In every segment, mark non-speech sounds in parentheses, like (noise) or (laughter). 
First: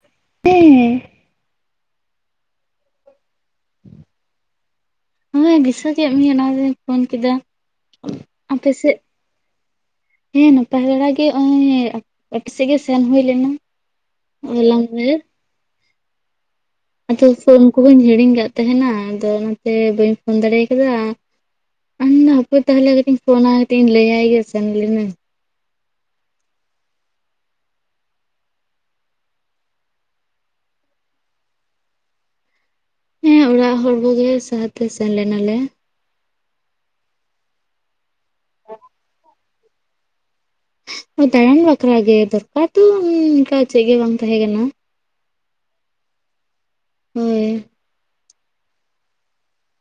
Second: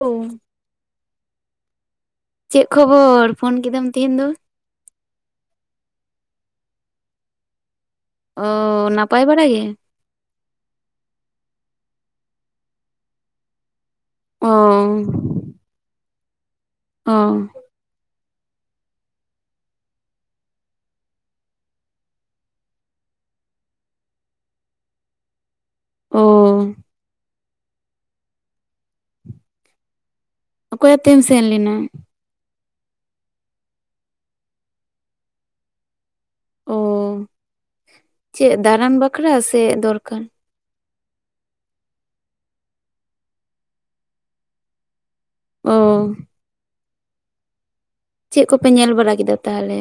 ᱳ ᱦᱮᱸ ᱪᱮᱫ ᱠᱷᱚᱵᱚᱨ ᱯᱷᱳᱱ ᱠᱮᱫᱟᱢ ᱛᱮᱦᱮᱧ ᱫᱚ ᱦᱮᱸ ᱫᱤᱥᱟᱹ ᱠᱮᱫ ᱢᱮᱭᱟ ᱚᱱᱟᱛᱮᱧ ᱯᱷᱳᱱ ᱠᱮᱫᱟ ᱚᱻ ᱟᱯᱮ ᱥᱮᱫ ᱱᱟᱯᱟᱭ ᱵᱟᱲᱟᱜᱮ? ᱦᱮᱸ ᱱᱟᱯᱟᱭ ᱵᱮᱲᱟ ᱜᱮ ᱱᱚᱜᱼᱚᱭ ᱟᱯᱮ ᱥᱮᱫ ᱜᱮ ᱥᱮᱱ ᱦᱩᱭ ᱞᱮᱱᱟ ᱦᱚᱜ ᱚ ᱚᱭ ᱞᱟᱞᱵᱟᱡᱟᱨ ᱚ ᱟᱫᱚ ᱯᱷᱳᱱ ᱠᱚᱦᱚᱧ ᱦᱤᱲᱤᱧ ᱠᱟᱫ ᱛᱟᱦᱮᱱᱟ ᱟᱫᱚ ᱚᱱᱟᱛᱮ ᱵᱟᱹᱧ ᱯᱷᱳᱱ ᱫᱟᱲᱮ ᱠᱟᱫᱟ ᱟᱫᱚᱧ ᱞᱟ. ᱭ ᱫᱟ ᱦᱟᱯᱮ ᱛᱟᱦᱚᱞᱮ ᱠᱟᱹᱴᱤᱡᱤᱧ ᱯᱷᱳᱱᱭ ᱛᱮ ᱞᱟ. ᱭ‌ᱟᱭ ᱜᱮ ᱥᱮᱱ ᱞᱮᱱᱟ. ᱧ ᱚ ᱚᱠᱚᱭ ᱟᱛᱮᱢ ᱥᱮᱱ ᱞᱮᱱᱟ ᱦᱮᱸ ᱚᱲᱟᱜ ᱦᱚᱲ ᱠᱚᱜᱮ ᱥᱟᱣᱛᱮ ᱥᱮᱱ ᱞᱮᱱᱟᱞᱮ ᱚ ᱪᱮᱫ ᱫᱟᱨᱟᱱ ᱵᱟᱠᱨᱟ, ᱥᱮ ᱫᱚᱨᱠᱟᱨ? ᱦᱳᱭ ᱫᱟᱬᱟᱱ ᱵᱟᱠᱷᱨᱟ ᱜᱮ ᱫᱚᱨᱠᱟᱨ ᱫᱚ ᱚᱱᱠᱟ ᱪᱮᱫ ᱜᱮ ᱵᱟᱝ ᱛᱟᱦᱮᱸ ᱠᱟᱱᱟ। ᱚ ᱦᱳᱭ ᱪᱮᱫ ᱠᱚᱯᱮ ᱧᱮᱞ ᱵᱟᱲᱟ ᱠᱮᱫᱟ ᱛᱟᱦᱚᱞᱮ?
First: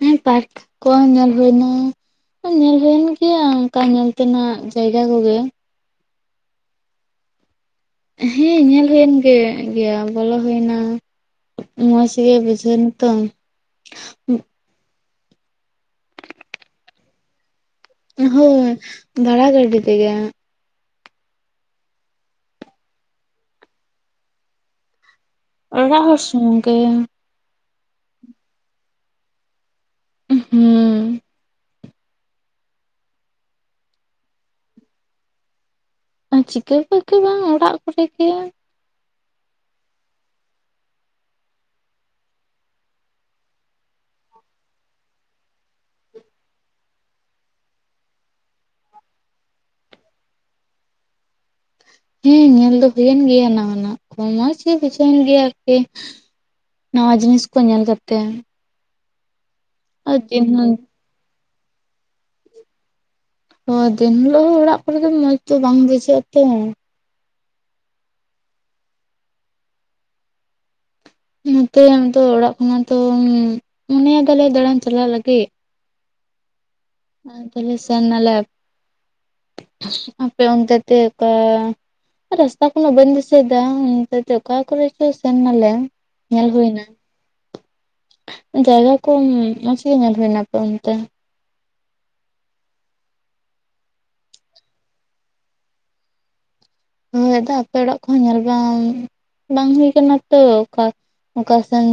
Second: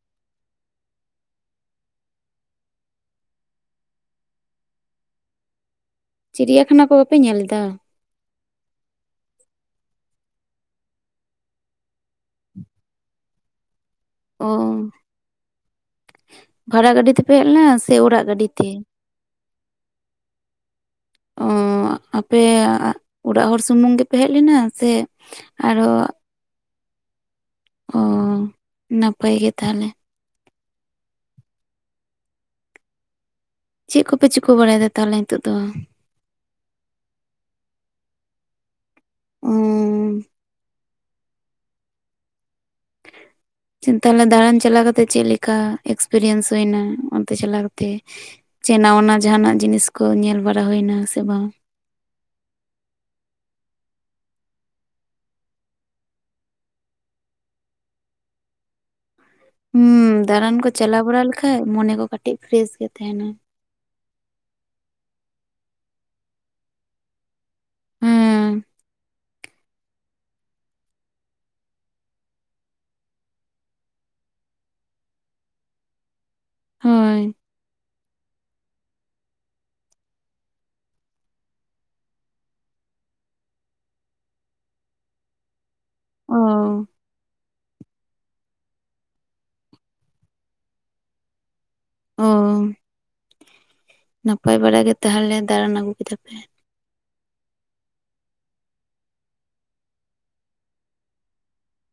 ᱦᱮᱸ ᱯᱟᱨᱠ ᱠᱚ ᱧᱮᱞ ᱦᱳᱭᱱᱟ ᱟ ᱧᱮᱞ ᱦᱩᱭᱮᱱ ᱜᱮᱭᱟ ᱚᱱᱠᱟ ᱧᱮᱞ ᱛᱮᱱᱟᱜ ᱡᱟᱭᱜᱟ ᱠᱚᱜᱮ ᱪᱤᱨᱤᱭᱟᱠᱷᱟᱱᱟ ᱠᱚ ᱵᱟᱯᱮ ᱧᱮᱞ ᱞᱮᱫᱟ? ᱦᱮᱸ ᱧᱮᱞ ᱦᱩᱭᱮᱱ ᱜᱮ ᱜᱮᱭᱟ ᱵᱚᱞᱚ ᱦᱩᱭᱱᱟ ᱢᱚᱡᱽ ᱜᱮ ᱵᱩᱡᱷᱟᱣ ᱱᱟᱛᱚ? ᱚ ᱵᱷᱟᱲᱟ ᱜᱟᱹᱰᱤ ᱛᱮᱯ ᱯᱮ ᱦᱮᱡ ᱞᱮᱱᱟ ᱥᱮ ᱳ ᱦᱳᱭ ᱵᱷᱟᱲᱟ ᱜᱟᱹᱰᱤ ᱛᱮᱜᱮ ᱚ ᱟᱯᱮ ᱚᱲᱟᱜ ᱦᱚᱲ ᱥᱩᱢᱩᱝ ᱜᱮᱯᱮ ᱦᱮᱡ ᱞᱮᱱᱟ ᱥᱮ ᱟᱨᱚ ᱚᱲᱟᱜ ᱦᱚᱲ ᱥᱩᱢᱩᱝ ᱜᱮ ᱚ ᱱᱟᱯᱟᱭ ᱜᱮ ᱛᱟᱦᱚᱞᱮ ᱩᱸᱻᱦᱜ ᱦᱩᱸ ᱪᱮᱜ ᱠᱚᱯᱮ ᱪᱤᱠᱟᱹ ᱵᱟᱲᱟᱭᱮᱫᱟ ᱛᱟᱦᱚᱞᱮ ᱱᱤᱛᱚᱜ ᱫᱚ ᱟ ᱪᱤᱠᱟᱹ ᱠᱚᱜᱮ ᱵᱟᱝ ᱚᱲᱟᱜ ᱠᱚᱨᱮ ᱜᱮ ᱚᱸᱻᱻ ᱪᱤᱫ ᱛᱟᱦᱞᱮ ᱫᱟᱬᱟᱱ ᱪᱟᱞᱟᱣ ᱠᱟᱛᱮᱜ ᱪᱮᱫ ᱞᱮᱠᱟ ᱮᱠᱥᱯᱨᱤᱭᱮᱱᱥ ᱦᱩᱭᱱᱟ ᱚᱱᱛᱮ ᱪᱟᱞᱟᱣ ᱠᱟᱛᱮᱜ ᱪᱮ ᱱᱟ ᱱᱟ ᱡᱟᱦᱟᱸᱱᱟᱜ ᱡᱤᱱᱤᱥ ᱠᱚ ᱧᱮᱞ ᱵᱟᱲᱟ ᱦᱩᱭᱱᱟ ᱥᱮ ᱵᱟᱝ ᱦᱮᱸ ᱧᱮᱞ ᱫᱚ ᱦᱩᱭᱮᱱ ᱜᱮᱭᱟ ᱱᱟᱣᱟᱱᱟᱜ ᱠᱚ, ᱢᱚᱸᱡᱽ ᱜᱮ ᱵᱩᱡᱷᱟᱹᱣ ᱮᱮᱱ ᱜᱮᱭᱟ ᱟᱨᱠᱤ ᱱᱟᱣᱟ ᱡᱤᱱᱤᱥ ᱠᱚ ᱧᱮᱞ ᱠᱟᱛᱮ ᱦᱩᱸ ᱟᱨ ᱫᱤᱱ ᱫᱟᱬᱟᱱ ᱠᱚ ᱪᱟᱞᱟᱣ ᱵᱟᱲᱟ ᱞᱮᱠᱷᱟᱡ ᱢᱚᱱᱮ ᱠᱚ ᱠᱟᱹᱴᱤᱡ ᱯᱷᱮᱨᱮᱥ ᱜᱮ ᱛᱟᱦᱮᱱᱟ ᱦᱚᱭ ᱫᱤᱱ ᱦᱤᱞᱳᱜ ᱦᱚᱸ ᱚᱲᱟᱜ ᱠᱚᱨᱮ ᱫᱚ ᱢᱚᱸᱡᱽ ᱫᱚ ᱵᱟᱝ ᱵᱩᱡᱷᱟᱹᱜᱼᱟ ᱛᱚ ᱦᱩᱸ ᱱᱚᱛᱮ ᱟᱫᱚ ᱚᱲᱟᱜ ᱠᱷᱚᱱᱟᱜ ᱛᱚ ᱢᱚᱱᱮᱭᱟᱫᱟᱞᱮ ᱫᱟᱲᱟᱱ ᱪᱟᱞᱟᱜ ᱞᱟᱹᱜᱤᱫ ᱦᱳᱭ ᱛᱟᱦᱚᱞᱮ ᱥᱮᱱᱟᱞᱮ ᱯ ᱟᱯᱮ ᱚᱱᱛᱮ ᱛᱮ ᱨᱟᱥᱛᱟ ᱠᱚᱱᱟ ᱵᱟᱹᱧ ᱫᱤᱥᱟᱹᱭᱮᱫᱟ ᱚᱱᱛᱮ ᱛᱮ ᱚᱠᱟ ᱠᱚᱨᱮ ᱪᱚ ᱥᱮᱱ ᱱᱟᱞᱮ ᱚ ᱧᱮᱞ ᱦᱩᱭ ᱱᱟ ᱡᱟᱭᱜᱟ ᱠᱚ ᱢᱚᱸᱡᱽ ᱜᱮ ᱧᱮᱞ ᱦᱩᱭᱱᱟ ᱟᱯᱮ ᱚᱱᱛᱮ ᱚ ᱱᱟᱯᱟᱭ ᱵᱟᱲᱟ ᱜᱮ ᱛᱟᱦᱚᱞᱮ ᱫᱟᱬᱟᱱ ᱟᱹᱜᱩ ᱠᱮᱫᱟ ᱯᱮ ᱦᱳᱭ ᱟᱫᱚ ᱟᱯᱮ ᱚᱲᱟᱜ ᱠᱚᱦᱚᱸ ᱧᱮᱞ ᱵᱟᱝ ᱵᱟᱝ ᱦᱩᱭ ᱠᱟᱱᱟ ᱛᱚ ᱚᱠᱟ ᱚᱠᱟ ᱥᱮᱱ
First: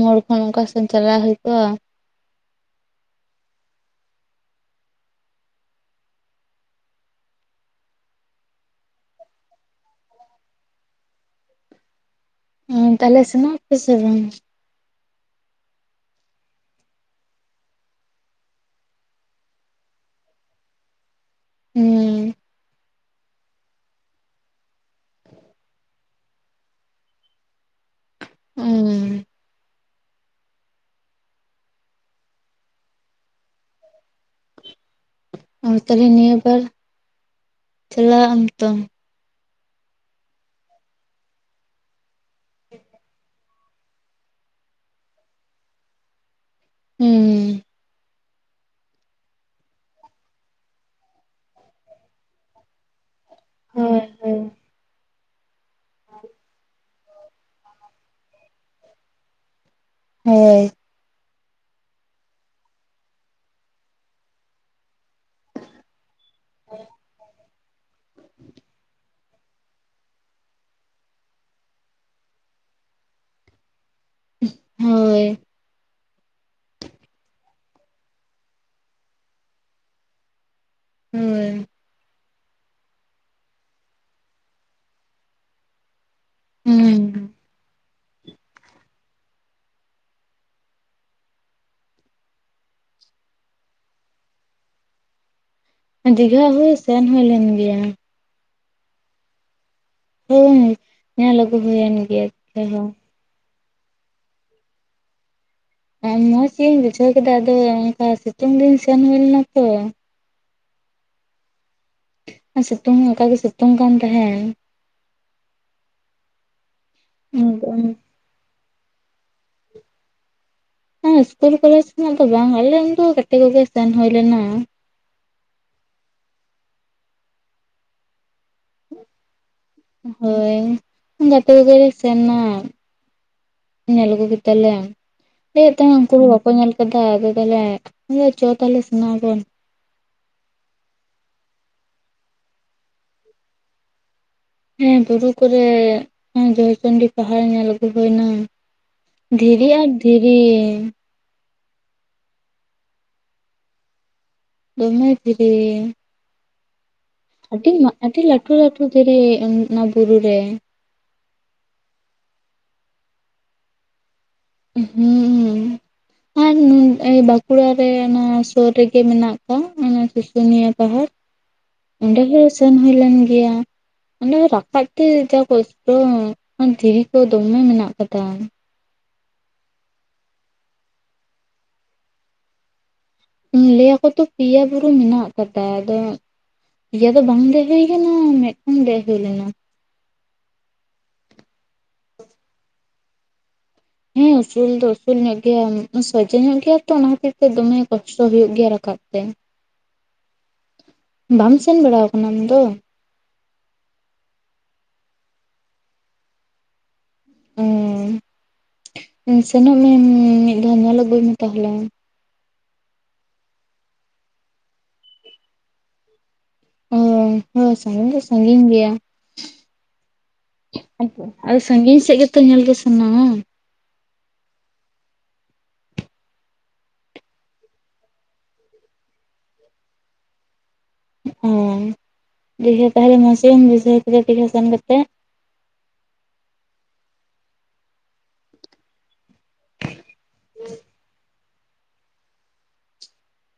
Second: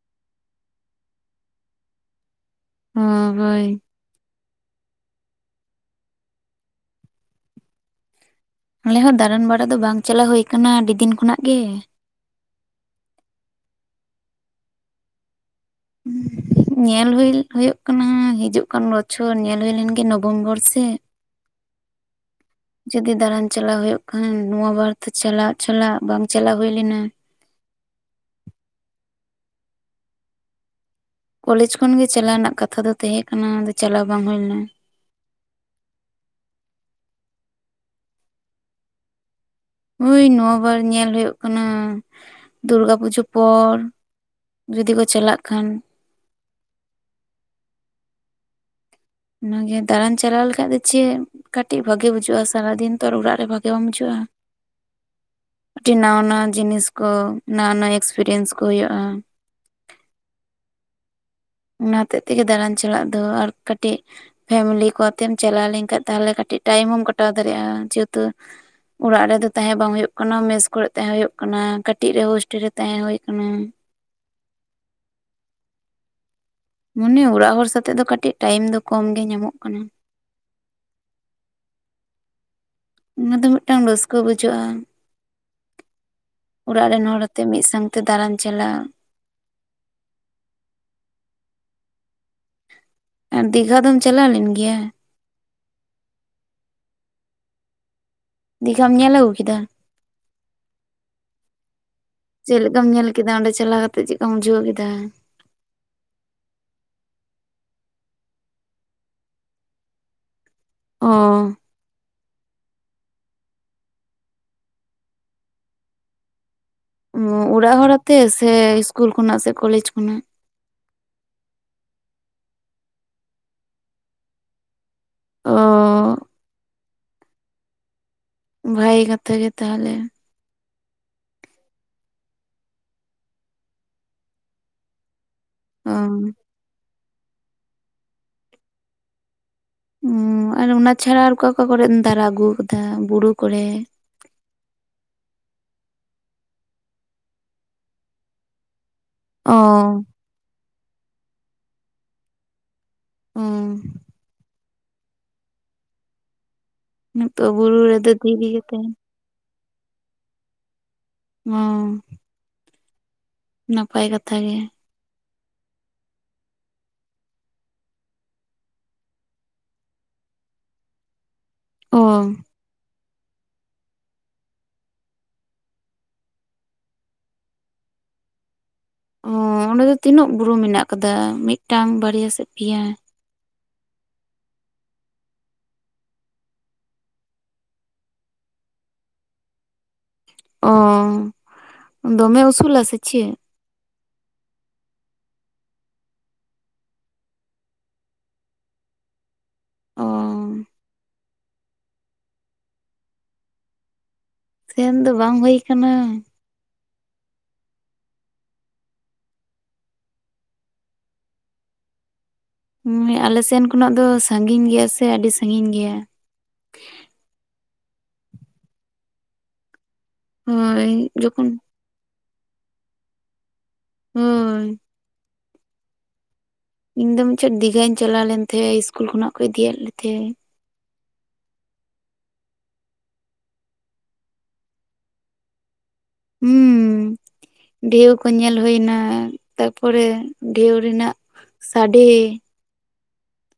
ᱢᱳᱲ ᱠᱷᱚᱱ ᱚᱠᱟ ᱥᱮᱱ ᱪᱟᱞᱟᱣ ᱦᱩᱭ ᱠᱚᱜᱼᱟ ᱦᱚᱸ ᱦᱚᱭ ᱟᱞᱮ ᱦᱚᱸ ᱫᱟᱬᱟᱱ ᱵᱟᱲᱟ ᱫᱚ ᱵᱟᱝ ᱪᱟᱞᱟᱣ ᱦᱩᱭᱩ ᱟᱠᱟᱱᱟ ᱟᱹᱰᱤ ᱫᱤᱱ ᱠᱷᱚᱱᱟᱜ ᱜᱮ ᱛᱟᱦᱚᱞᱮ ᱥᱮᱱᱚᱜ ᱟᱯᱮ ᱥᱮ ᱵᱟᱝ ᱦᱩᱸ ᱧᱮᱞ ᱦᱩᱭᱤᱞ ᱦᱳᱭᱳᱜ ᱠᱟᱱᱟ ᱦᱤᱡᱩᱜ ᱠᱟᱱ ᱵᱚᱪᱷᱚᱨ ᱧᱮᱞ ᱦᱳᱞᱮᱱ ᱜᱮ ᱱᱚᱵᱷᱮᱢᱵᱚᱨ ᱥᱮᱫ ᱦᱩᱸ ᱡᱩᱫᱤ ᱫᱟᱬᱟᱱ ᱪᱟᱞᱟᱣ ᱦᱩᱭᱩᱜ ᱠᱷᱟᱱ ᱱᱚᱣᱟ ᱵᱟᱨ ᱛᱮ ᱪᱟᱞᱟᱜ ᱪᱟᱞᱟᱜ ᱵᱟᱝ ᱪᱟᱞᱟᱣ ᱦᱩᱭ ᱞᱮᱱᱟ ᱩᱸᱻᱻ ᱠᱚᱞᱮᱡᱽ ᱠᱷᱚᱱᱜᱮ ᱪᱟᱞᱟᱣ ᱨᱮᱱᱟᱜ ᱠᱟᱛᱷᱟ ᱫᱚ ᱛᱟᱦᱮᱸ ᱠᱟᱱᱟ ᱟᱫᱚ ᱪᱟᱞᱟᱣ ᱵᱟᱝ ᱦᱩᱭ ᱞᱮᱱᱟ ᱚᱸ ᱛᱟᱦᱚᱞᱮ ᱱᱤᱭᱟᱹ ᱵᱟᱨ ᱪᱟᱞᱟᱜ ᱟᱢ ᱛᱚ ᱦᱳᱭ ᱱᱚᱶᱟ ᱵᱟᱨ ᱧᱮᱞ ᱦᱩᱭᱩᱜ ᱠᱟᱱᱟ ᱫᱩᱨᱜᱟ ᱯᱩᱡᱟᱹ ᱯᱚᱨ ᱡᱩᱫᱤ ᱠᱚ ᱪᱟᱞᱟᱜ ᱠᱷᱟᱱ ᱩᱸᱻᱻ ᱚᱱᱟᱜᱮ ᱫᱟᱬᱟᱱ ᱪᱟᱞᱟᱣ ᱞᱮᱠᱷᱟᱡ ᱫᱚ ᱪᱮᱫ ᱠᱟᱹᱴᱤᱡ ᱵᱷᱟᱜᱤ ᱵᱩᱡᱷᱟᱹᱜᱼᱟ ᱥᱟᱨᱟ ᱫᱤᱱ ᱛᱚ ᱚᱲᱟᱜ ᱨᱮ ᱵᱷᱟᱜᱤ ᱵᱟᱝ ᱦᱳᱭ ᱵᱩᱡᱷᱩᱜᱼᱟ ᱦᱳᱭ ᱠᱟᱴᱤᱜ ᱱᱟᱣᱟ ᱱᱟᱣᱟ ᱡᱤᱱᱤᱥ ᱠᱚ ᱱᱟᱣᱟ ᱱᱟᱣᱟ ᱮᱠᱥᱯᱮᱨᱤᱭᱮᱱᱥ ᱠᱚ ᱦᱩᱭᱩᱜᱼᱟ᱾ ᱦᱳᱭ ᱚᱱᱟ ᱦᱚᱛᱮᱜ ᱛᱮᱜᱮ ᱫᱟᱬᱟᱱ ᱪᱟᱞᱟᱜ ᱫᱚ ᱟᱨ ᱠᱟᱹᱴᱤᱡ ᱯᱷᱮᱢᱮᱞᱤ ᱠᱚ ᱛᱮᱢ ᱪᱟᱞᱟᱣ ᱞᱮᱱᱠᱷᱟᱱᱡ ᱛᱟᱦᱚᱞᱮ ᱠᱟᱹᱴᱤᱡ ᱴᱟᱭᱤᱢ ᱠᱚᱴᱟᱣ ᱫᱟᱲᱮᱭᱟᱜᱼᱟ ᱡᱮᱦᱮᱛᱩ ᱚᱲᱟᱜ ᱨᱮᱫᱚ ᱛᱟᱦᱮᱸ ᱵᱟᱝ ᱦᱩᱭᱩᱜ ᱠᱟᱱᱟ ᱢᱮᱥ ᱠᱚᱨᱮ ᱛᱟᱦᱮᱸ ᱦᱩᱭᱩᱜ ᱠᱟᱱᱟ ᱠᱟᱹᱴᱤᱡ ᱨᱮ ᱦᱳᱥᱴᱮᱞ ᱨᱮ ᱛᱟᱦᱮᱸ ᱦᱳᱭ ᱠᱟᱱᱟ ᱦᱳᱭ ᱢᱚᱱᱮ ᱚᱲᱟᱜ ᱦᱚᱲ ᱥᱟᱣᱛᱮᱜ ᱫᱚ ᱠᱟᱹᱴᱤᱡ ᱴᱟᱭᱤᱢ ᱫᱚ ᱠᱚᱢ ᱜᱮ ᱧᱟᱢᱚᱜ ᱠᱟᱱᱟ ᱦᱩᱸ ᱚᱱᱟ ᱫᱚ ᱢᱤᱫᱴᱟᱝ ᱨᱟᱹᱥᱠᱟᱹ ᱵᱩᱡᱷᱟᱹᱜᱼᱟ ᱚᱲᱟᱜ ᱨᱮᱱ ᱦᱩᱸ ᱦᱚᱲᱛᱮ ᱢᱤᱫ ᱥᱟᱝ ᱛᱮ ᱫᱟᱲᱟᱱ ᱪᱟᱞᱟᱣ ᱟᱨ ᱫᱤᱜᱷᱟ ᱫᱚᱢ ᱪᱟᱞᱟᱣ ᱞᱮᱱ ᱜᱮᱭᱟ ᱫᱤᱜᱷᱟ ᱦᱚᱭ ᱥᱮᱱ ᱦᱩᱭ ᱞᱮᱱ ᱜᱮᱭᱟ ᱫᱤᱜᱷᱟᱢ ᱧᱮᱞ ᱟᱹᱜᱩ ᱠᱮᱫᱟ ᱦᱳᱭ ᱦᱳᱭ ᱧᱮᱞ ᱟᱹᱜᱩ ᱦᱩᱭᱮᱱ ᱜᱮᱭᱟ ᱪᱮᱫ ᱫᱤᱜᱷᱟ ᱞᱮᱠᱟᱢ ᱦᱚᱸ ᱧᱮᱞ ᱠᱮᱫᱟ ᱚᱸᱰᱮ ᱪᱟᱞᱟᱣ ᱠᱟᱛᱮᱜ, ᱪᱮᱫᱠᱟᱢ ᱵᱩᱡᱷᱟᱹᱣ ᱠᱮᱫᱟ? ᱦᱮᱸ, ᱢᱚᱸᱪ ᱜᱤᱧ ᱵᱩᱡᱷᱟᱹᱣ ᱠᱮᱫᱟ, ᱟᱫᱚ ᱚᱱᱠᱟ ᱥᱤᱛᱩᱝ ᱫᱤᱱ ᱥᱮᱱ ᱦᱩᱭ ᱞᱮᱱᱟ ᱛᱚ ᱚ, ᱥᱤᱛᱩᱝ ᱚᱱᱠᱟ ᱜᱮ, ᱥᱤᱛᱩᱝ ᱠᱟᱱ ᱛᱟᱦᱮᱸᱱ᱾ ᱚ, ᱚᱲᱟᱜ ᱦᱚᱲᱟᱛᱮ ᱥᱮ, ᱤᱥᱠᱩᱞ ᱠᱷᱚᱱᱟᱜ ᱥᱮ ᱠᱚᱞᱮᱮᱡ ᱠᱷᱚᱱᱟᱜ ᱦᱮᱸ ᱤᱥᱠᱩᱞ ᱠᱚᱞᱮᱡᱽ ᱠᱷᱱᱟᱜ ᱫᱚ ᱵᱟᱝ, ᱟᱞᱮᱱ ᱩᱱᱠᱩ ᱜᱟᱛᱮ ᱠᱚᱜᱮ ᱥᱮᱱ ᱦᱳᱭ ᱞᱮᱱᱟ᱾ ᱚᱻ, ᱵᱷᱟᱜᱮ ᱠᱟᱛᱷᱟ ᱜᱮ ᱛᱟᱦᱚᱞᱮ᱾ ᱦᱳᱭ, ᱜᱟᱛᱮ ᱠᱚᱜᱮ ᱞᱮ ᱥᱮᱱ ᱱᱟ, ᱧᱮᱞ ᱟᱹᱜᱩ ᱠᱮᱫᱟᱞᱮ᱾ ᱞᱟᱹᱭᱮᱫ ᱚ ᱛᱟᱦᱮᱸᱜ ᱩᱱᱠᱩ ᱦᱚᱸ ᱵᱟᱠᱚ ᱧᱮᱞ ᱠᱟᱫᱟ, ᱟᱫᱚ ᱛᱟᱦᱚᱞᱮ ᱟ ᱪᱚ ᱛᱟᱦᱞᱮ ᱥᱮᱱᱜ ᱟᱵᱚᱱ᱾ ᱩᱸ, ᱟᱨ ᱚᱱᱟ ᱪᱷᱟᱲᱟ, ᱟᱨ ᱚᱠᱟ, ᱚᱠᱟ ᱠᱚᱨᱮᱢ ᱫᱟᱨᱟ ᱟᱹᱜᱩ ᱠᱟᱫᱟ ᱵᱩᱨᱩ ᱠᱚᱨᱮ? ᱦᱮᱸ, ᱵᱩᱨᱩ ᱠᱚᱨᱮ, ᱡᱚᱭᱪᱚᱱᱰᱤ ᱯᱟᱦᱟᱲ ᱧᱮᱞ ᱟᱹᱜᱩ ᱦᱳᱭᱱᱟ᱾ ᱫᱷᱤᱨᱤ ᱟᱨ, ᱚ ᱫᱷᱤᱨᱤ, ᱾ ᱩᱸ, ᱫᱚᱢᱮ ᱫᱷᱤᱨᱤ ᱱᱤᱛᱚᱜ ᱟᱹᱰᱤ, ᱵᱩᱨᱩ ᱨᱮᱫᱚ ᱟᱹᱰᱤ ᱫᱷᱤᱨᱤ ᱞᱟᱹᱴᱩ ᱜᱮ ᱞᱟᱹᱴᱩ ᱛᱟᱦᱮᱱ ᱫᱷᱤᱨᱤ, ᱚᱱᱟ ᱵᱩᱨᱩ ᱨᱮ ᱚᱸ, ᱱᱟᱯᱟᱭ ᱠᱟᱛᱷᱟ ᱜᱮ᱾ ᱦᱩᱸ, ᱦᱩᱸ, ᱟᱨ, ᱵᱟᱸᱠᱩᱲᱟᱨᱮ ᱚᱱᱟ ᱥᱳᱨ ᱨᱮᱜᱮ, ᱢᱮᱱᱟᱜ ᱠᱟᱜ, ᱚᱱᱟ ᱥᱩᱥᱩᱱᱤᱭᱟ ᱯᱟᱦᱟᱲ᱾ ᱚ ᱚᱸᱰᱮ ᱦᱚᱸ, ᱥᱮᱱ ᱦᱳᱭ ᱞᱮᱱ ᱜᱮᱭᱟ᱾ ᱚᱸᱰᱮ ᱨᱟᱠᱟᱵ ᱛᱮ ᱡᱟ ᱠᱚᱥᱴᱚ, ᱫᱷᱤᱨᱤ ᱠᱚ ᱫᱚᱢᱮ ᱢᱮᱱᱟᱜ ᱠᱟᱫᱟ᱾ ᱚ, ᱚᱸᱰᱮ ᱫᱚ ᱛᱤᱱᱟᱹᱜ ᱵᱩᱨᱩ ᱢᱮᱱᱟᱜ ᱠᱟᱫᱟ, ᱢᱤᱫᱴᱟᱝ ᱵᱟᱨᱮᱭᱟ ᱥᱮ ᱯᱤᱭᱟ? ᱞᱟᱹᱭ ᱟᱠᱚ ᱛᱚ ᱯᱤᱭᱟ ᱵᱩᱨᱩ ᱢᱮᱱᱟᱜ ᱠᱟᱫᱟ, ᱟᱫᱚ ᱯᱤᱭᱟ ᱫᱚ ᱵᱟᱝ ᱫᱮᱜ ᱦᱩᱭ ᱠᱟᱱᱟ, ᱢᱤᱫᱴᱟᱝ ᱫᱮᱜ ᱦᱳᱭ ᱞᱮᱱᱟ᱾ ᱚ, ᱫᱚᱢᱮ ᱩᱥᱩᱞᱟ ᱥᱮ ᱪᱮᱜ? ᱦᱮᱸ, ᱩᱥᱩᱞ ᱫᱚ ᱩᱥᱩᱞ ᱧᱚᱜ ᱜᱮᱭᱟ, ᱥᱚᱡᱮ ᱧᱚᱜ ᱜᱮᱭᱟ ᱛᱚ, ᱚᱱᱟ ᱠᱷᱟᱛᱤᱨ ᱛᱮ, ᱫᱚᱢᱮ ᱠᱚᱥᱴᱚ ᱦᱳᱭᱳᱜ ᱜᱮᱭᱟ ᱨᱟᱠᱟᱵ ᱛᱮ᱾ ᱚ ᱵᱟᱢ ᱥᱮᱱ ᱵᱟᱲᱟᱳ ᱠᱟᱱᱟ ᱟᱢ ᱫᱚ? ᱥᱮᱱ ᱫᱚ ᱵᱟᱝ ᱦᱳᱭ ᱠᱟᱱᱟ᱾ ᱦᱮᱸ, ᱥᱮᱱᱚᱜ ᱢᱮ ᱢᱤᱫ ᱫᱷᱟᱣ ᱧᱮᱞ ᱟᱜᱩᱭ ᱢᱮ ᱛᱟᱦᱚᱞᱮ? ᱟᱞᱮ ᱥᱮᱱ ᱠᱷᱚᱱᱟᱜ ᱫᱚ, ᱥᱟᱸᱜᱤᱧ ᱜᱮᱭᱟ ᱥᱮ, ᱟᱰᱤ ᱥᱟᱸᱜᱤᱧ ᱜᱮᱭᱟ᱾ ᱦᱮᱸ, ᱦᱳᱭ ᱥᱟᱸᱜᱤᱧ ᱫᱚ ᱥᱟᱸᱜᱤᱧ ᱜᱮᱭᱟ᱾ ᱦᱳᱭ ᱡᱚᱠᱷᱚᱱ ᱥᱟᱸᱜᱤᱧ ᱥᱮᱫ ᱜᱮᱛᱚ ᱧᱮᱞ ᱜᱮ ᱥᱟᱱᱟᱣᱟ? ᱦᱚᱭ, ᱤᱧ ᱫᱚ ᱢᱤᱪᱷᱚᱴ ᱫᱤᱜᱷᱟᱧ ᱪᱟᱞᱟᱣ ᱞᱮᱱ ᱛᱮᱦᱮᱸᱜ ᱤᱥᱠᱩᱞ ᱠᱷᱚᱱᱟᱜ ᱠᱚ ᱤᱫᱤᱭᱮᱫ ᱞᱮ ᱛᱮᱦᱮᱸᱜ᱾ ᱚ, ᱫᱤᱜᱷᱟ ᱛᱟᱦᱚᱞᱮ ᱢᱚᱸᱡᱽᱜᱮᱢ ᱵᱩᱡᱷᱟᱹᱣ ᱠᱮᱫᱟ ᱫᱤᱜᱷᱟ ᱥᱮᱱ ᱠᱟᱛᱮᱜ? ᱦᱩᱸ, ᱰᱷᱮᱣ ᱠᱚ ᱧᱮᱞ ᱦᱳᱭᱱᱟ᱾ ᱛᱟᱨ ᱯᱚᱨᱮ ᱰᱷᱮᱣ ᱨᱮᱱᱟᱜ ᱥᱟᱰᱮ᱾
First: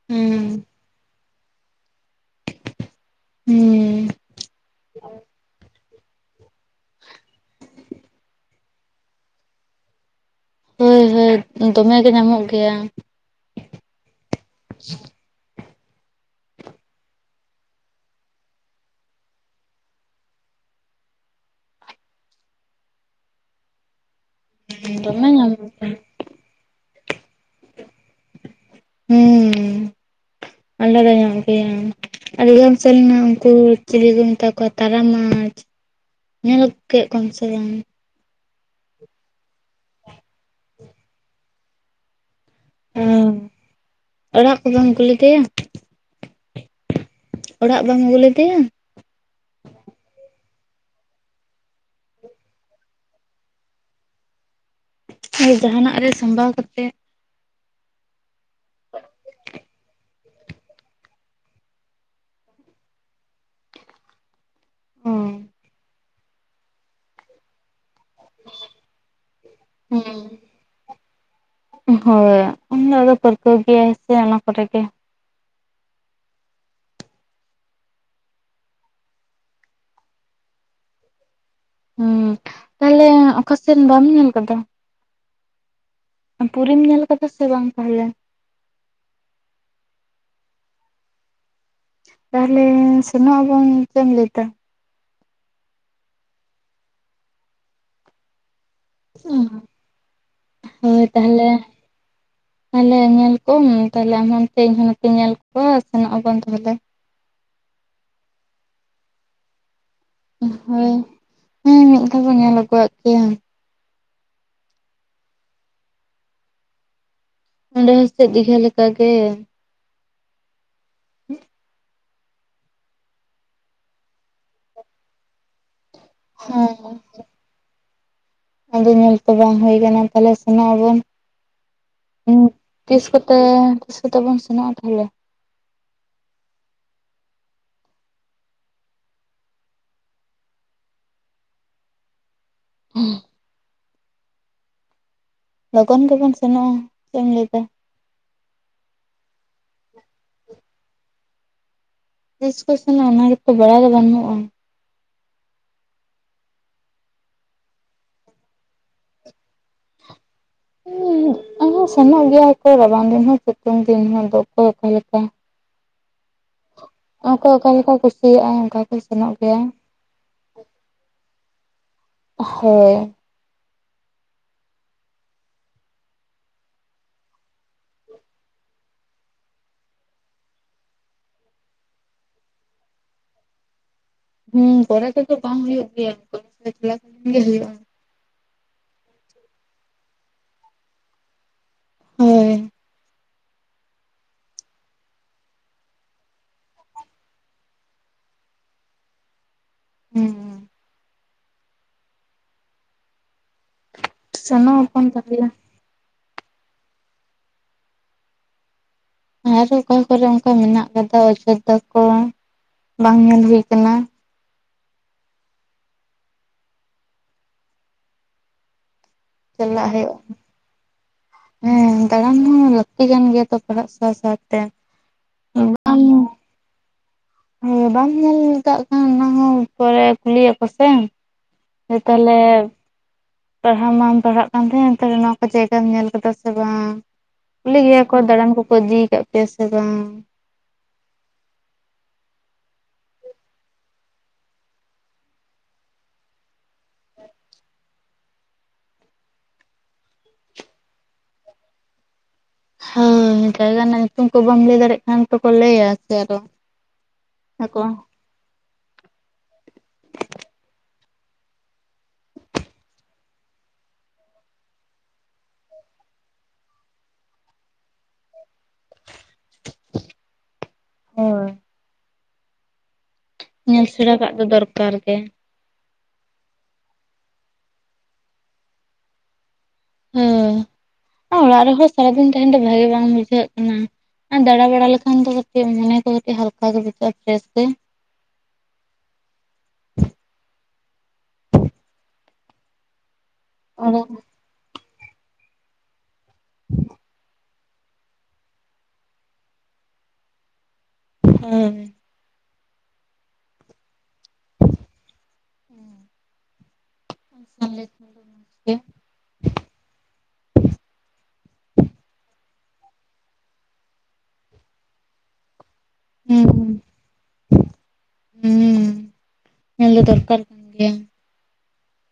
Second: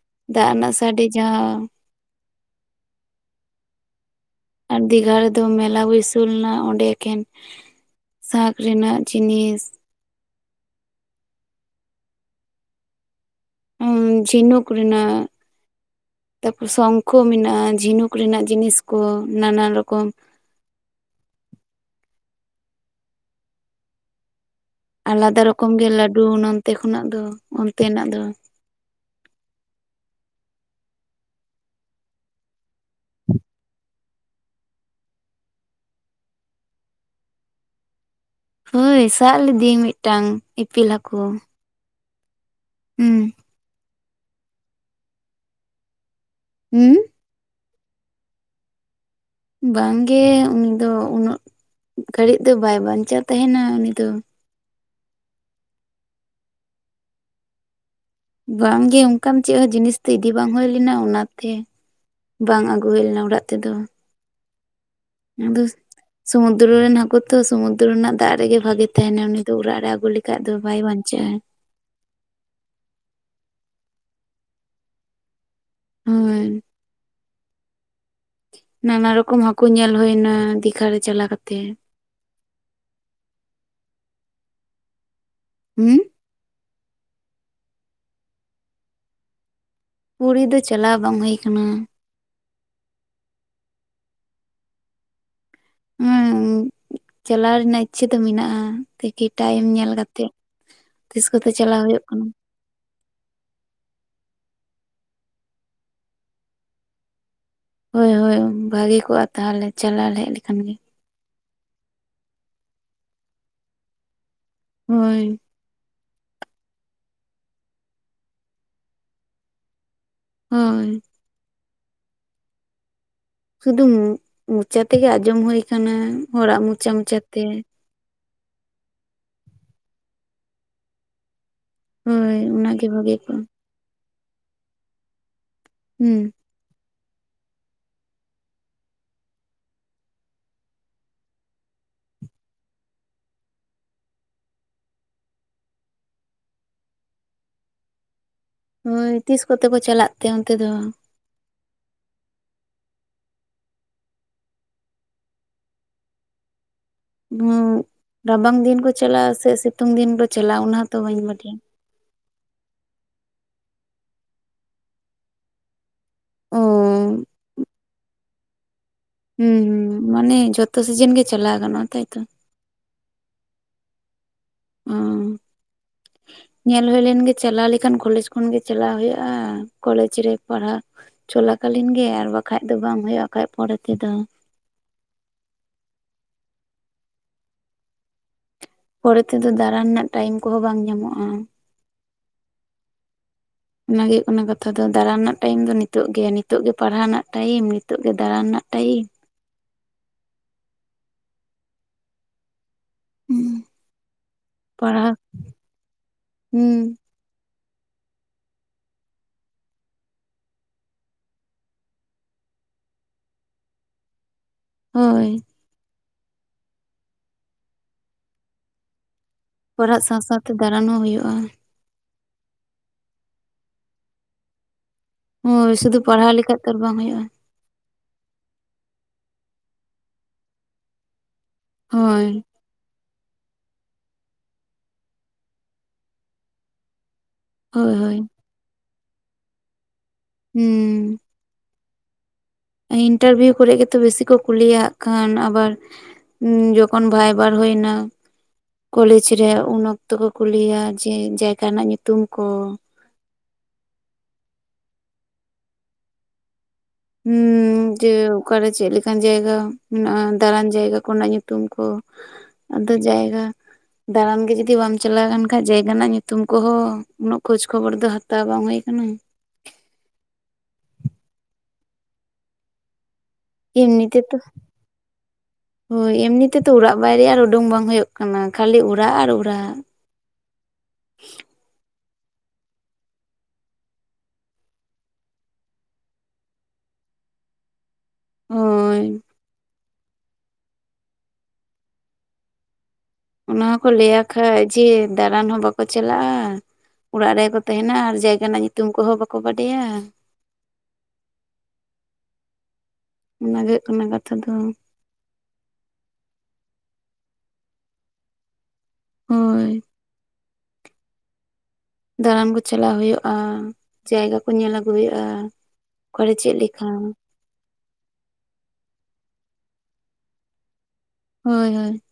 ᱦᱩᱸ ᱫᱟᱜ ᱨᱮᱱᱟᱜ ᱥᱟᱰᱮ ᱡᱟᱦᱟᱸ ᱼᱼ ᱦᱢᱸ, ᱟᱨ ᱫᱤᱜᱷᱟ ᱨᱮᱫᱚ ᱢᱮᱞᱟ ᱵᱟᱹᱭᱥᱳᱣ ᱞᱮᱱᱟ, ᱚᱸᱰᱮ ᱮᱠᱷᱮᱱ ᱥᱟᱸᱠ ᱨᱮᱱᱟᱜ ᱡᱤᱱᱤᱥ ᱦᱳᱭ, ᱦᱳᱭ, ᱫᱚᱢᱮ ᱜᱮ ᱧᱟᱢᱚᱜ ᱜᱮᱭᱟ᱾ ᱦᱩᱢ, ᱡᱷᱤᱱᱩᱠ ᱨᱮᱱᱟᱜ ᱛᱟᱨᱯᱚᱨ ᱥᱚᱝᱠᱷᱚ ᱢᱮᱱᱟᱜᱼᱟ, ᱡᱷᱤᱱᱩᱠ ᱨᱮᱱᱟᱜ ᱡᱤᱱᱤᱥ ᱠᱚ ᱱᱟᱱᱟ ᱨᱚᱠᱚᱢ ᱫᱚᱢᱮ ᱟᱞᱟᱫᱟ ᱧᱟᱢᱚᱜ ᱨᱚᱠᱚᱢ ᱜᱮ ᱜᱮᱭᱟ ᱞᱟᱹᱰᱩ, ᱱᱚᱱᱛᱮ ᱠᱷᱚᱱᱟᱜ ᱫᱚ, ᱚᱱᱛᱮ ᱱᱟᱜ ᱫᱚ᱾ ᱦᱮᱸ, ᱟᱞᱟᱫᱟ ᱧᱚᱜ ᱜᱮᱭᱟ᱾ ᱟᱰᱤᱜᱟᱱ ᱥᱮᱞᱱᱟ, ᱩᱱᱠᱩ ᱪᱮᱞᱮ ᱠᱚ ᱢᱮᱛᱟ ᱠᱚᱣᱟ ᱛᱟᱨᱟ ᱢᱟᱪ᱾ ᱧᱮᱞ ᱠᱮᱜ ᱠᱚᱣᱟᱢ ᱥᱮ ᱵᱟᱝ-ᱟ? ᱦᱳᱭ, ᱥᱟᱜ ᱞᱤᱫᱤᱭᱟᱹᱧ ᱢᱤᱫᱴᱟᱝ, ᱤᱯᱤᱞ ᱦᱟᱠᱳ᱾ ᱚ ᱚᱲᱟᱜ ᱠᱚ ᱫᱚᱢ ᱠᱩᱞᱤ ᱠᱮᱭᱟ ᱩᱸᱻᱻᱻ ᱚᱲᱟᱜ ᱵᱟᱢ ᱟᱜᱩ ᱞᱮᱫᱮᱭᱟ? ᱵᱟᱝ ᱜᱮ ᱩᱱᱤ ᱫᱚ ᱩᱱᱟᱹᱜ ᱜᱷᱟᱹᱲᱤᱡ ᱫᱚ ᱵᱟᱭ ᱵᱟᱧᱪᱟᱣ ᱛᱟᱸᱦᱮᱱᱟ ᱩᱱᱤ ᱫᱚ ᱟᱨ ᱡᱟᱦᱟᱸᱱᱟᱜ ᱨᱮ ᱥᱟᱢᱵᱟᱣ ᱠᱟᱛᱮ ᱵᱟᱝᱜᱮ ᱚᱱᱠᱟᱢ ᱪᱮᱫ ᱦᱚᱸ ᱡᱤᱱᱤᱥ ᱫᱚ ᱤᱫᱤ ᱵᱟᱝ ᱦᱳᱭ ᱞᱮᱱᱟ ᱚᱱᱟ ᱛᱮ ᱵᱟᱝ ᱟᱜᱳ ᱦᱳᱭ ᱞᱮᱱᱟ ᱚᱲᱟᱜ ᱛᱮᱫᱚ ᱚ (inaudible) ᱥᱩᱢᱩᱫᱨᱩ ᱨᱮᱱ ᱦᱟᱠᱩ ᱛᱚ ᱥᱩᱢᱩᱫᱨᱩ ᱨᱮᱱᱟᱜ ᱫᱟᱜ ᱨᱮᱜᱮ ᱵᱷᱟᱜᱮ ᱛᱟᱸᱦᱮᱱᱟ ᱩᱱᱤ ᱫᱚ ᱚᱲᱟᱜ ᱨᱮ ᱟᱜᱩ ᱞᱮᱠᱷᱟᱡ ᱫᱚᱭ ᱵᱟᱭ ᱵᱟᱧᱪᱟᱜᱼᱟᱭ ᱩᱜ ᱦᱳᱭ ᱩᱱᱤ ᱫᱚ ᱟᱫᱚ ᱯᱟᱹᱨᱠᱟᱹᱣ ᱜᱮᱭᱟᱭ ᱥᱮ ᱚᱱᱟ ᱠᱚᱨᱮ ᱜᱮ ᱦᱳᱭ ᱱᱟᱱᱟ ᱨᱚᱠᱚᱢ ᱦᱟᱠᱩ ᱧᱮᱞ ᱦᱳᱭ ᱱᱟ ᱫᱤᱜᱷᱟ ᱨᱮ ᱪᱟᱞᱟ ᱠᱟᱛᱮ ᱦᱩᱸ ᱛᱟᱦᱟᱞᱮ ᱚᱠᱟᱥᱮᱱ ᱵᱟᱢ ᱧᱮᱞ ᱟᱠᱟᱫᱟ ᱾ ᱦᱩᱸᱻ ᱟᱢ ᱯᱩᱨᱤᱢ ᱧᱮᱞ ᱟᱠᱟᱫᱟ ᱥᱮ ᱵᱟᱝ ᱛᱟᱦᱚᱞᱮ ᱾ ᱯᱩᱨᱤ ᱫᱚ ᱪᱟᱞᱟᱣ ᱵᱟᱝ ᱦᱩᱭ ᱟᱠᱟᱱᱟ ᱾ ᱛᱟᱦᱚᱞᱮ ᱥᱮᱱᱚᱜ ᱟᱵᱚᱱ ᱪᱮᱫ ᱮᱢ ᱞᱟᱹᱭ ᱫᱟ ᱾ ᱦᱩᱸ ᱪᱟᱞᱟᱣ ᱨᱮᱱᱟᱜ ᱤᱪᱪᱷᱟᱹ ᱫᱚ ᱢᱮᱱᱟᱜᱼᱟ ᱾ ᱛᱤᱠᱤ ᱴᱟᱭᱤᱢ ᱧᱮᱞ ᱠᱟᱛᱮᱜ ᱛᱤᱥ ᱠᱚᱛᱮ ᱪᱟᱞᱟᱣ ᱦᱩᱭᱩᱜ ᱠᱟᱱᱟ ᱾ ᱛᱟᱦᱞᱮ ᱧᱮᱞ ᱠᱚᱢ ᱛᱟᱦᱚᱞᱮ ᱟᱢ ᱚᱱᱛᱮ ᱤᱧ ᱦᱚᱸ ᱱᱚᱛᱮᱧ ᱧᱮᱞ ᱠᱚᱣᱟ ᱥᱮᱱᱚᱜ ᱟᱵᱚᱱ ᱛᱟᱦᱚᱞᱮ ᱾ ᱦᱳᱭ ᱦᱳᱭ ᱵᱷᱟᱹᱜᱤ ᱠᱚᱜᱼᱟ ᱛᱟᱦᱚᱞᱮ ᱪᱟᱞᱟᱞᱮᱡ ᱾ ᱦᱳᱭ ᱩ ᱦᱩᱸ ᱚᱱᱠᱟ ᱵᱚᱱ ᱧᱮᱞ ᱟᱹᱜᱩᱣᱟᱜ ᱯᱮ ᱾ ᱦᱳᱭ ᱚᱰᱮ ᱦᱚᱸ ᱥᱮᱜ ᱫᱤᱜᱷᱟ ᱞᱮᱠᱟᱜ ᱜᱮ ᱾ ᱦᱳ (unintelligible) ᱥᱩᱫᱷᱩ ᱢᱩ ᱢᱚᱪᱟ ᱛᱮᱜᱮ ᱟᱸᱡᱚᱢ ᱦᱩᱭᱭ ᱟᱠᱟᱱᱟ ᱦᱚᱲᱟᱜ ᱦᱮᱸ ᱢᱚᱪᱟ ᱢᱚᱪᱟᱛᱮ ᱾ ᱟᱫᱚ ᱧᱮᱞ ᱛᱚ ᱵᱟᱝ ᱦᱩᱭ ᱟᱠᱟᱱᱟ ᱛᱟᱦᱚᱞᱮ ᱥᱮᱱᱚᱜ ᱟᱵᱚᱱ ᱾ ᱩ ᱦᱳᱭ ᱚᱱᱟᱜᱮ ᱛᱤᱥ ᱵᱷᱟᱜᱮ ᱠᱚᱛᱮ ᱠᱚᱜᱼᱟ ᱛᱤᱥ ᱠᱚᱛᱮ ᱵᱚᱱ ᱥᱮᱱᱚᱜᱼᱟ ᱛᱟᱦᱚᱞᱮ ᱾ ᱦᱩᱸ (unintelligible) ᱞᱚᱜᱚᱱ ᱜᱮᱵᱚᱱ ᱥᱮᱱᱚᱜᱼᱟ ᱪᱮᱫ ᱮᱢ ᱞᱟᱹᱭᱮᱫᱟ ᱾ ᱦᱳ ᱛᱤᱥ ᱠᱚᱛᱮ ᱠᱚ ᱪᱟᱞᱟᱜ ᱛᱮ ᱚᱱᱛᱮ ᱫᱚ ᱾ ᱛᱤᱥ ᱠᱚ ᱥᱮᱱᱚᱜ ᱟ ᱚᱱᱟ ᱜᱮᱛ ᱵᱟᱲᱟᱭ ᱫᱚ ᱵᱟᱹᱱᱩᱜᱼᱟ ᱾ ᱱᱚᱜ ᱨᱟᱵᱟᱝ ᱫᱤᱱ ᱠᱚ ᱪᱟᱞᱟᱜᱼᱟ ᱥᱮ ᱥᱤᱛᱩᱝ ᱫᱤᱱ ᱠᱚ ᱪᱟᱞᱟᱜᱼᱟ ᱚᱱᱟ ᱦᱚᱸᱛᱚ ᱵᱟᱹᱧ ᱵᱟᱰᱷᱤᱭᱟ ᱾ ᱥᱮᱱᱚᱜ ᱜᱮᱭᱟ ᱦᱚᱭᱛᱚ ᱨᱟᱵᱟᱝ ᱫᱤᱱ ᱦᱚᱸ ᱥᱤᱛᱩᱝ ᱫᱤᱱ ᱦᱚᱸ ᱡᱚᱛ ᱚᱠᱟ ᱞᱮᱠᱟ ᱾ ᱚ ᱚᱠᱚᱭ ᱚᱠᱟᱮᱠᱟ ᱠᱩᱥᱤᱭᱟᱜᱼᱟ ᱚᱱᱠᱟ ᱠᱚ ᱥᱮᱱᱚᱜ ᱦᱩᱸ ᱜᱮᱭᱟ ᱾ ᱦᱩᱸ ᱢᱟᱱᱮ ᱡᱷᱚᱛᱚ ᱥᱤᱡᱤᱱ ᱜᱮ ᱪᱟᱞᱟᱣ ᱜᱟᱱᱚᱜᱼᱟ ᱛᱟᱭᱛᱚ ᱾ ᱦᱳᱭ ᱩᱸᱻᱻ (inaudible) ᱧᱮᱞ ᱦᱩᱭ ᱞᱮᱱᱜᱮ ᱪᱟᱞᱟᱣ ᱞᱮᱠᱷᱟᱱ ᱠᱚᱞᱮᱡᱽ ᱠᱷᱚᱱᱜᱮ ᱪᱟᱞᱟᱣ ᱦᱩᱭᱩᱜᱼᱟ ᱠᱚᱞᱮᱮᱡ ᱨᱮ ᱯᱟᱲᱦᱟᱜ ᱪᱚᱞᱟᱠᱟᱞᱤᱱ ᱜᱮ ᱟᱨ ᱵᱟᱠᱷᱟᱡ ᱫᱚ ᱵᱟᱝ ᱦᱩᱭᱩᱜᱼᱟ ᱵᱟ ᱠᱷᱟᱱᱡ ᱯᱚᱨᱮ ᱛᱮᱫᱚ ᱾ ᱦᱩᱸ ᱯᱚᱨ ᱛᱟᱛᱚ ᱵᱟᱝ ᱦᱩᱭᱩᱜ ᱜᱮᱭᱟ ᱠᱮᱞᱟᱥ ᱠᱮᱞᱟ ᱠᱷᱚᱱ ᱜᱮ ᱦᱩᱭᱩᱜᱼᱟ ᱾ ᱯᱚᱨᱮ ᱛᱮᱫᱚ ᱫᱟᱬᱟᱱ ᱨᱮᱱᱟᱜ ᱴᱟᱭᱤᱢ ᱠᱚᱦᱚᱸ ᱵᱟᱝ ᱧᱟᱢᱚᱜᱼᱟ ᱾ ᱦᱳᱭ ᱚᱱᱟ ᱜᱮ ᱦᱤᱡᱩᱜ ᱠᱟᱱᱟ ᱠᱟᱛᱷᱟ ᱫᱚ ᱫᱟᱬᱟᱱ ᱨᱮᱱᱟᱜ ᱴᱟᱭᱤᱢ ᱫᱚ ᱱᱤᱛᱚᱜ ᱜᱮ ᱱᱤᱛᱚᱜ ᱜᱮ ᱯᱟᱲᱦᱟᱣ ᱨᱮᱱᱟᱜ ᱴᱟᱭᱤᱢ ᱱᱤᱛᱚᱜ ᱜᱮ ᱫᱟᱬᱟᱱ ᱨᱮᱱᱟᱜ ᱴᱟᱭᱤᱢ ᱾ ᱦᱩᱸ ᱦᱩᱸ ᱦᱸ ᱥᱮᱱᱚᱜ ᱟᱵᱚᱱ ᱯᱟᱰᱦᱟᱣ ᱛᱟᱦᱚᱞᱮ᱾ ᱦᱩᱸ ᱟᱨᱚ ᱚᱠᱟ ᱠᱚᱨᱮ ᱚᱝᱠᱟ ᱢᱮᱱᱟᱜ ᱟᱠᱟᱫᱟ ᱚᱡᱳᱫᱽᱫᱷᱟ ᱠᱚ ᱵᱟᱝ ᱧᱮᱞ ᱦᱩᱭ ᱠᱟᱱᱟ᱾ ᱦᱳᱭ᱾ ᱪᱟᱞᱟᱜ ᱯᱟᱨᱟᱜ ᱦᱩᱭᱩᱜᱼᱟ ᱥᱟᱶ ᱥᱟᱶᱛᱮ ᱫᱟᱬᱟᱱ ᱦᱚᱸ ᱦᱩᱭᱩᱜᱼᱟ᱾ ᱦᱮᱸ ᱫᱟᱬᱟᱱ ᱦᱚᱸ ᱞᱟᱹᱠᱛᱤ ᱠᱟᱱ ᱜᱮᱭᱟ ᱛᱚ ᱯᱟᱲᱦᱟᱜ ᱥᱟᱶ ᱥᱟᱶᱛᱮ᱾ ᱦᱳᱭ ᱥᱩᱫᱷᱩ ᱯᱟᱲᱦᱟᱣ ᱞᱮᱠᱷᱟᱡ ᱛᱚ ᱟᱨ ᱵᱟᱝ ᱦᱩᱭᱩᱜᱼᱟ᱾ ᱦᱮᱸ ᱵᱟᱢ ᱧᱮᱞ ᱠᱟᱜ ᱠᱷᱟᱱ ᱚᱱᱟ ᱦᱚᱸ ᱯᱚᱨᱮ ᱠᱩᱞᱤᱭᱟᱠᱚ ᱥᱮ᱾ ᱦᱮᱸ ᱦᱳᱭ ᱛᱟᱦᱞᱮ ᱯᱟᱲᱦᱟᱣ ᱢᱟᱢ ᱯᱟᱲᱦᱟᱜ ᱠᱟᱱ ᱛᱟᱸᱦᱮᱱ ᱛᱟᱦᱞᱮ ᱱᱚᱣᱟ ᱠᱚ ᱡᱟᱭᱜᱟᱢ ᱧᱮᱞ ᱠᱟᱫᱟ ᱥᱮ ᱵᱟᱝ? ᱠᱩᱞᱤ ᱦᱳᱭ ᱜᱮᱭᱟ ᱠᱚ ᱦᱳᱭ ᱫᱟᱬᱟᱱ ᱠᱚᱠᱚ ᱤᱫᱤᱭᱟᱠᱟᱫ ᱯᱮᱭᱟ ᱥᱮ ᱵᱟᱝ? ᱦᱩᱸ᱾ ᱤᱱᱴᱟᱨᱵᱷᱤᱭᱩ ᱠᱚᱨᱮ ᱜᱮᱛᱚ ᱵᱮᱥᱤ ᱠᱚ ᱠᱩᱞᱤᱭᱟ ᱦᱟᱸᱜ ᱠᱷᱟᱱ ᱟᱵᱟᱨ ᱦᱩᱸ, ᱡᱚᱠᱷᱚᱱ ᱵᱷᱟᱭᱵᱟᱨ ᱦᱩᱭᱱᱟ ᱠᱚᱞᱮᱡᱽ ᱨᱮᱭᱟᱜ ᱩᱱ ᱚᱠᱛᱚ ᱠᱚ ᱠᱩᱞᱤᱭᱟ ᱡᱮ ᱡᱟᱭᱜᱟ ᱨᱮᱱᱟᱜ ᱧᱩᱛᱩᱢ ᱠᱚ᱾ ᱦᱳᱭ, ᱡᱟᱭᱜᱟ ᱨᱮᱱᱟᱜ ᱧᱩᱛᱩᱢ ᱠᱚ ᱵᱟᱢ ᱞᱟᱹᱭ ᱫᱟᱲᱮᱭᱟᱜ ᱠᱷᱟᱱ ᱛᱚᱠᱚ ᱞᱟᱹᱭᱟ ᱡᱮ ᱟᱨᱚ ᱦᱩᱸ ᱟᱠᱚ ᱡᱮᱣ᱾ ᱚᱠᱟᱨᱮ ᱪᱮᱫ ᱞᱮᱠᱟᱱ ᱡᱟᱭᱜᱟ ᱢᱮᱱᱟᱜᱼᱟ, ᱫᱟᱬᱟᱱ ᱡᱟᱭᱜᱟ ᱠᱚ ᱨᱮᱱᱟᱜ ᱧᱩᱛᱩᱢ ᱠᱚ᱾ ᱟᱫᱚ ᱡᱟᱭᱜᱟ, ᱫᱟᱬᱟᱱ ᱜᱮ ᱡᱚᱫᱤ ᱵᱟᱢ ᱪᱟᱞᱟᱣ ᱟᱠᱟᱱ ᱠᱷᱟᱡ ᱡᱟᱭᱜᱟ ᱨᱮᱱᱟᱜ ᱧᱩᱛᱩᱢ ᱠᱚᱦᱚᱸ ᱩᱱᱟᱹᱜ ᱠᱷᱳᱡᱽ ᱠᱷᱚᱵᱚᱨ ᱫᱚ ᱦᱟᱛᱟᱣ ᱵᱟᱝ ᱦᱩᱭ ᱟᱠᱟᱱᱟ᱾ ᱦᱳᱭ ᱧᱮᱞ ᱮᱢᱱᱤ ᱥᱮᱬᱟ ᱠᱟᱜ ᱛᱮᱫᱚ᱾ ᱫᱚ ᱫᱚᱨᱠᱟᱨ ᱜᱮ ᱦᱳᱭ, ᱮᱢᱱᱤ ᱛᱮᱫᱚ ᱚᱲᱟᱜ ᱵᱟᱭᱨᱮ ᱟᱨ ᱩᱰᱩᱝ ᱵᱟᱝ ᱦᱩᱭᱩᱜ ᱠᱟᱱᱟ ᱠᱷᱟᱹᱞᱤ ᱚᱲᱟᱜ ᱟᱨ ᱚᱲᱟᱜ᱾ ᱦᱮᱹ, ᱚᱲᱟᱜ ᱨᱮᱦᱚᱸ ᱥᱟᱨᱟᱫᱤᱱ ᱛᱟᱸᱦᱮᱱ ᱫᱚ ᱵᱷᱟᱜᱤ ᱵᱟᱝ ᱵᱩᱡᱷᱟᱹᱜ ᱠᱟᱱᱟ᱾ ᱟᱨ ᱫᱟᱬᱟ ᱵᱟᱲᱟ ᱞᱮᱠᱷᱟᱱ ᱫᱚ ᱠᱟᱹᱴᱤᱡ ᱢᱚᱱᱮ ᱠᱚ ᱠᱟᱹᱴᱤᱡ ᱦᱟᱞᱠᱟ ᱜᱮ ᱵᱩᱡᱷᱟᱹᱜᱼᱟ ᱯᱷᱨᱮᱥ ᱜᱮ᱾ ᱦᱳᱭ᱾ ᱚᱱᱟ ᱦᱚᱸᱠᱚ ᱟᱫᱚ ᱞᱟᱹᱭᱟ ᱠᱷᱟᱱ ᱡᱮ ᱫᱟᱬᱟᱱ ᱦᱚᱸ ᱵᱟᱠᱚ ᱪᱟᱞᱟᱜᱼᱟ᱾ ᱚᱲᱟᱜ ᱨᱮᱜᱮᱠᱚ ᱛᱮᱸᱦᱮᱱᱟ ᱟᱨ ᱡᱟᱭᱜᱟ ᱨᱮᱱᱟᱜ ᱧᱩᱛᱩᱢ ᱠᱚᱦᱚᱸ ᱵᱟᱠᱚ ᱵᱟᱰᱟᱭᱟ᱾ ᱦᱩᱸ᱾ ᱚᱱᱟ ᱜᱮ ᱦᱩᱭᱩᱜ ᱠᱟᱱᱟ ᱠᱟᱛᱷᱟ ᱫᱚ᱾ ᱦᱩᱸ, (unintelligible) ᱢᱚᱡᱽ ᱜᱮ᱾ ᱦᱳᱭ᱾ ᱫᱟᱬᱟᱱ ᱠᱩ ᱪᱟᱞᱟᱣ ᱦᱩᱭᱩᱜᱼᱟ, ᱡᱟᱭᱜᱟ ᱠᱚ ᱧᱮᱞ ᱟᱹᱜᱩ ᱦᱩᱭᱩᱜᱼᱟ, ᱚᱠᱟᱨᱮ ᱪᱮᱫ ᱦᱩᱸ ᱞᱮᱠᱟ? ᱦᱩᱸ, ᱧᱮᱞ ᱫᱚ ᱫᱚᱨᱠᱟᱨ ᱠᱟᱱ ᱜᱮᱭᱟ᱾ ᱦᱳᱭ, ᱦᱳᱭ᱾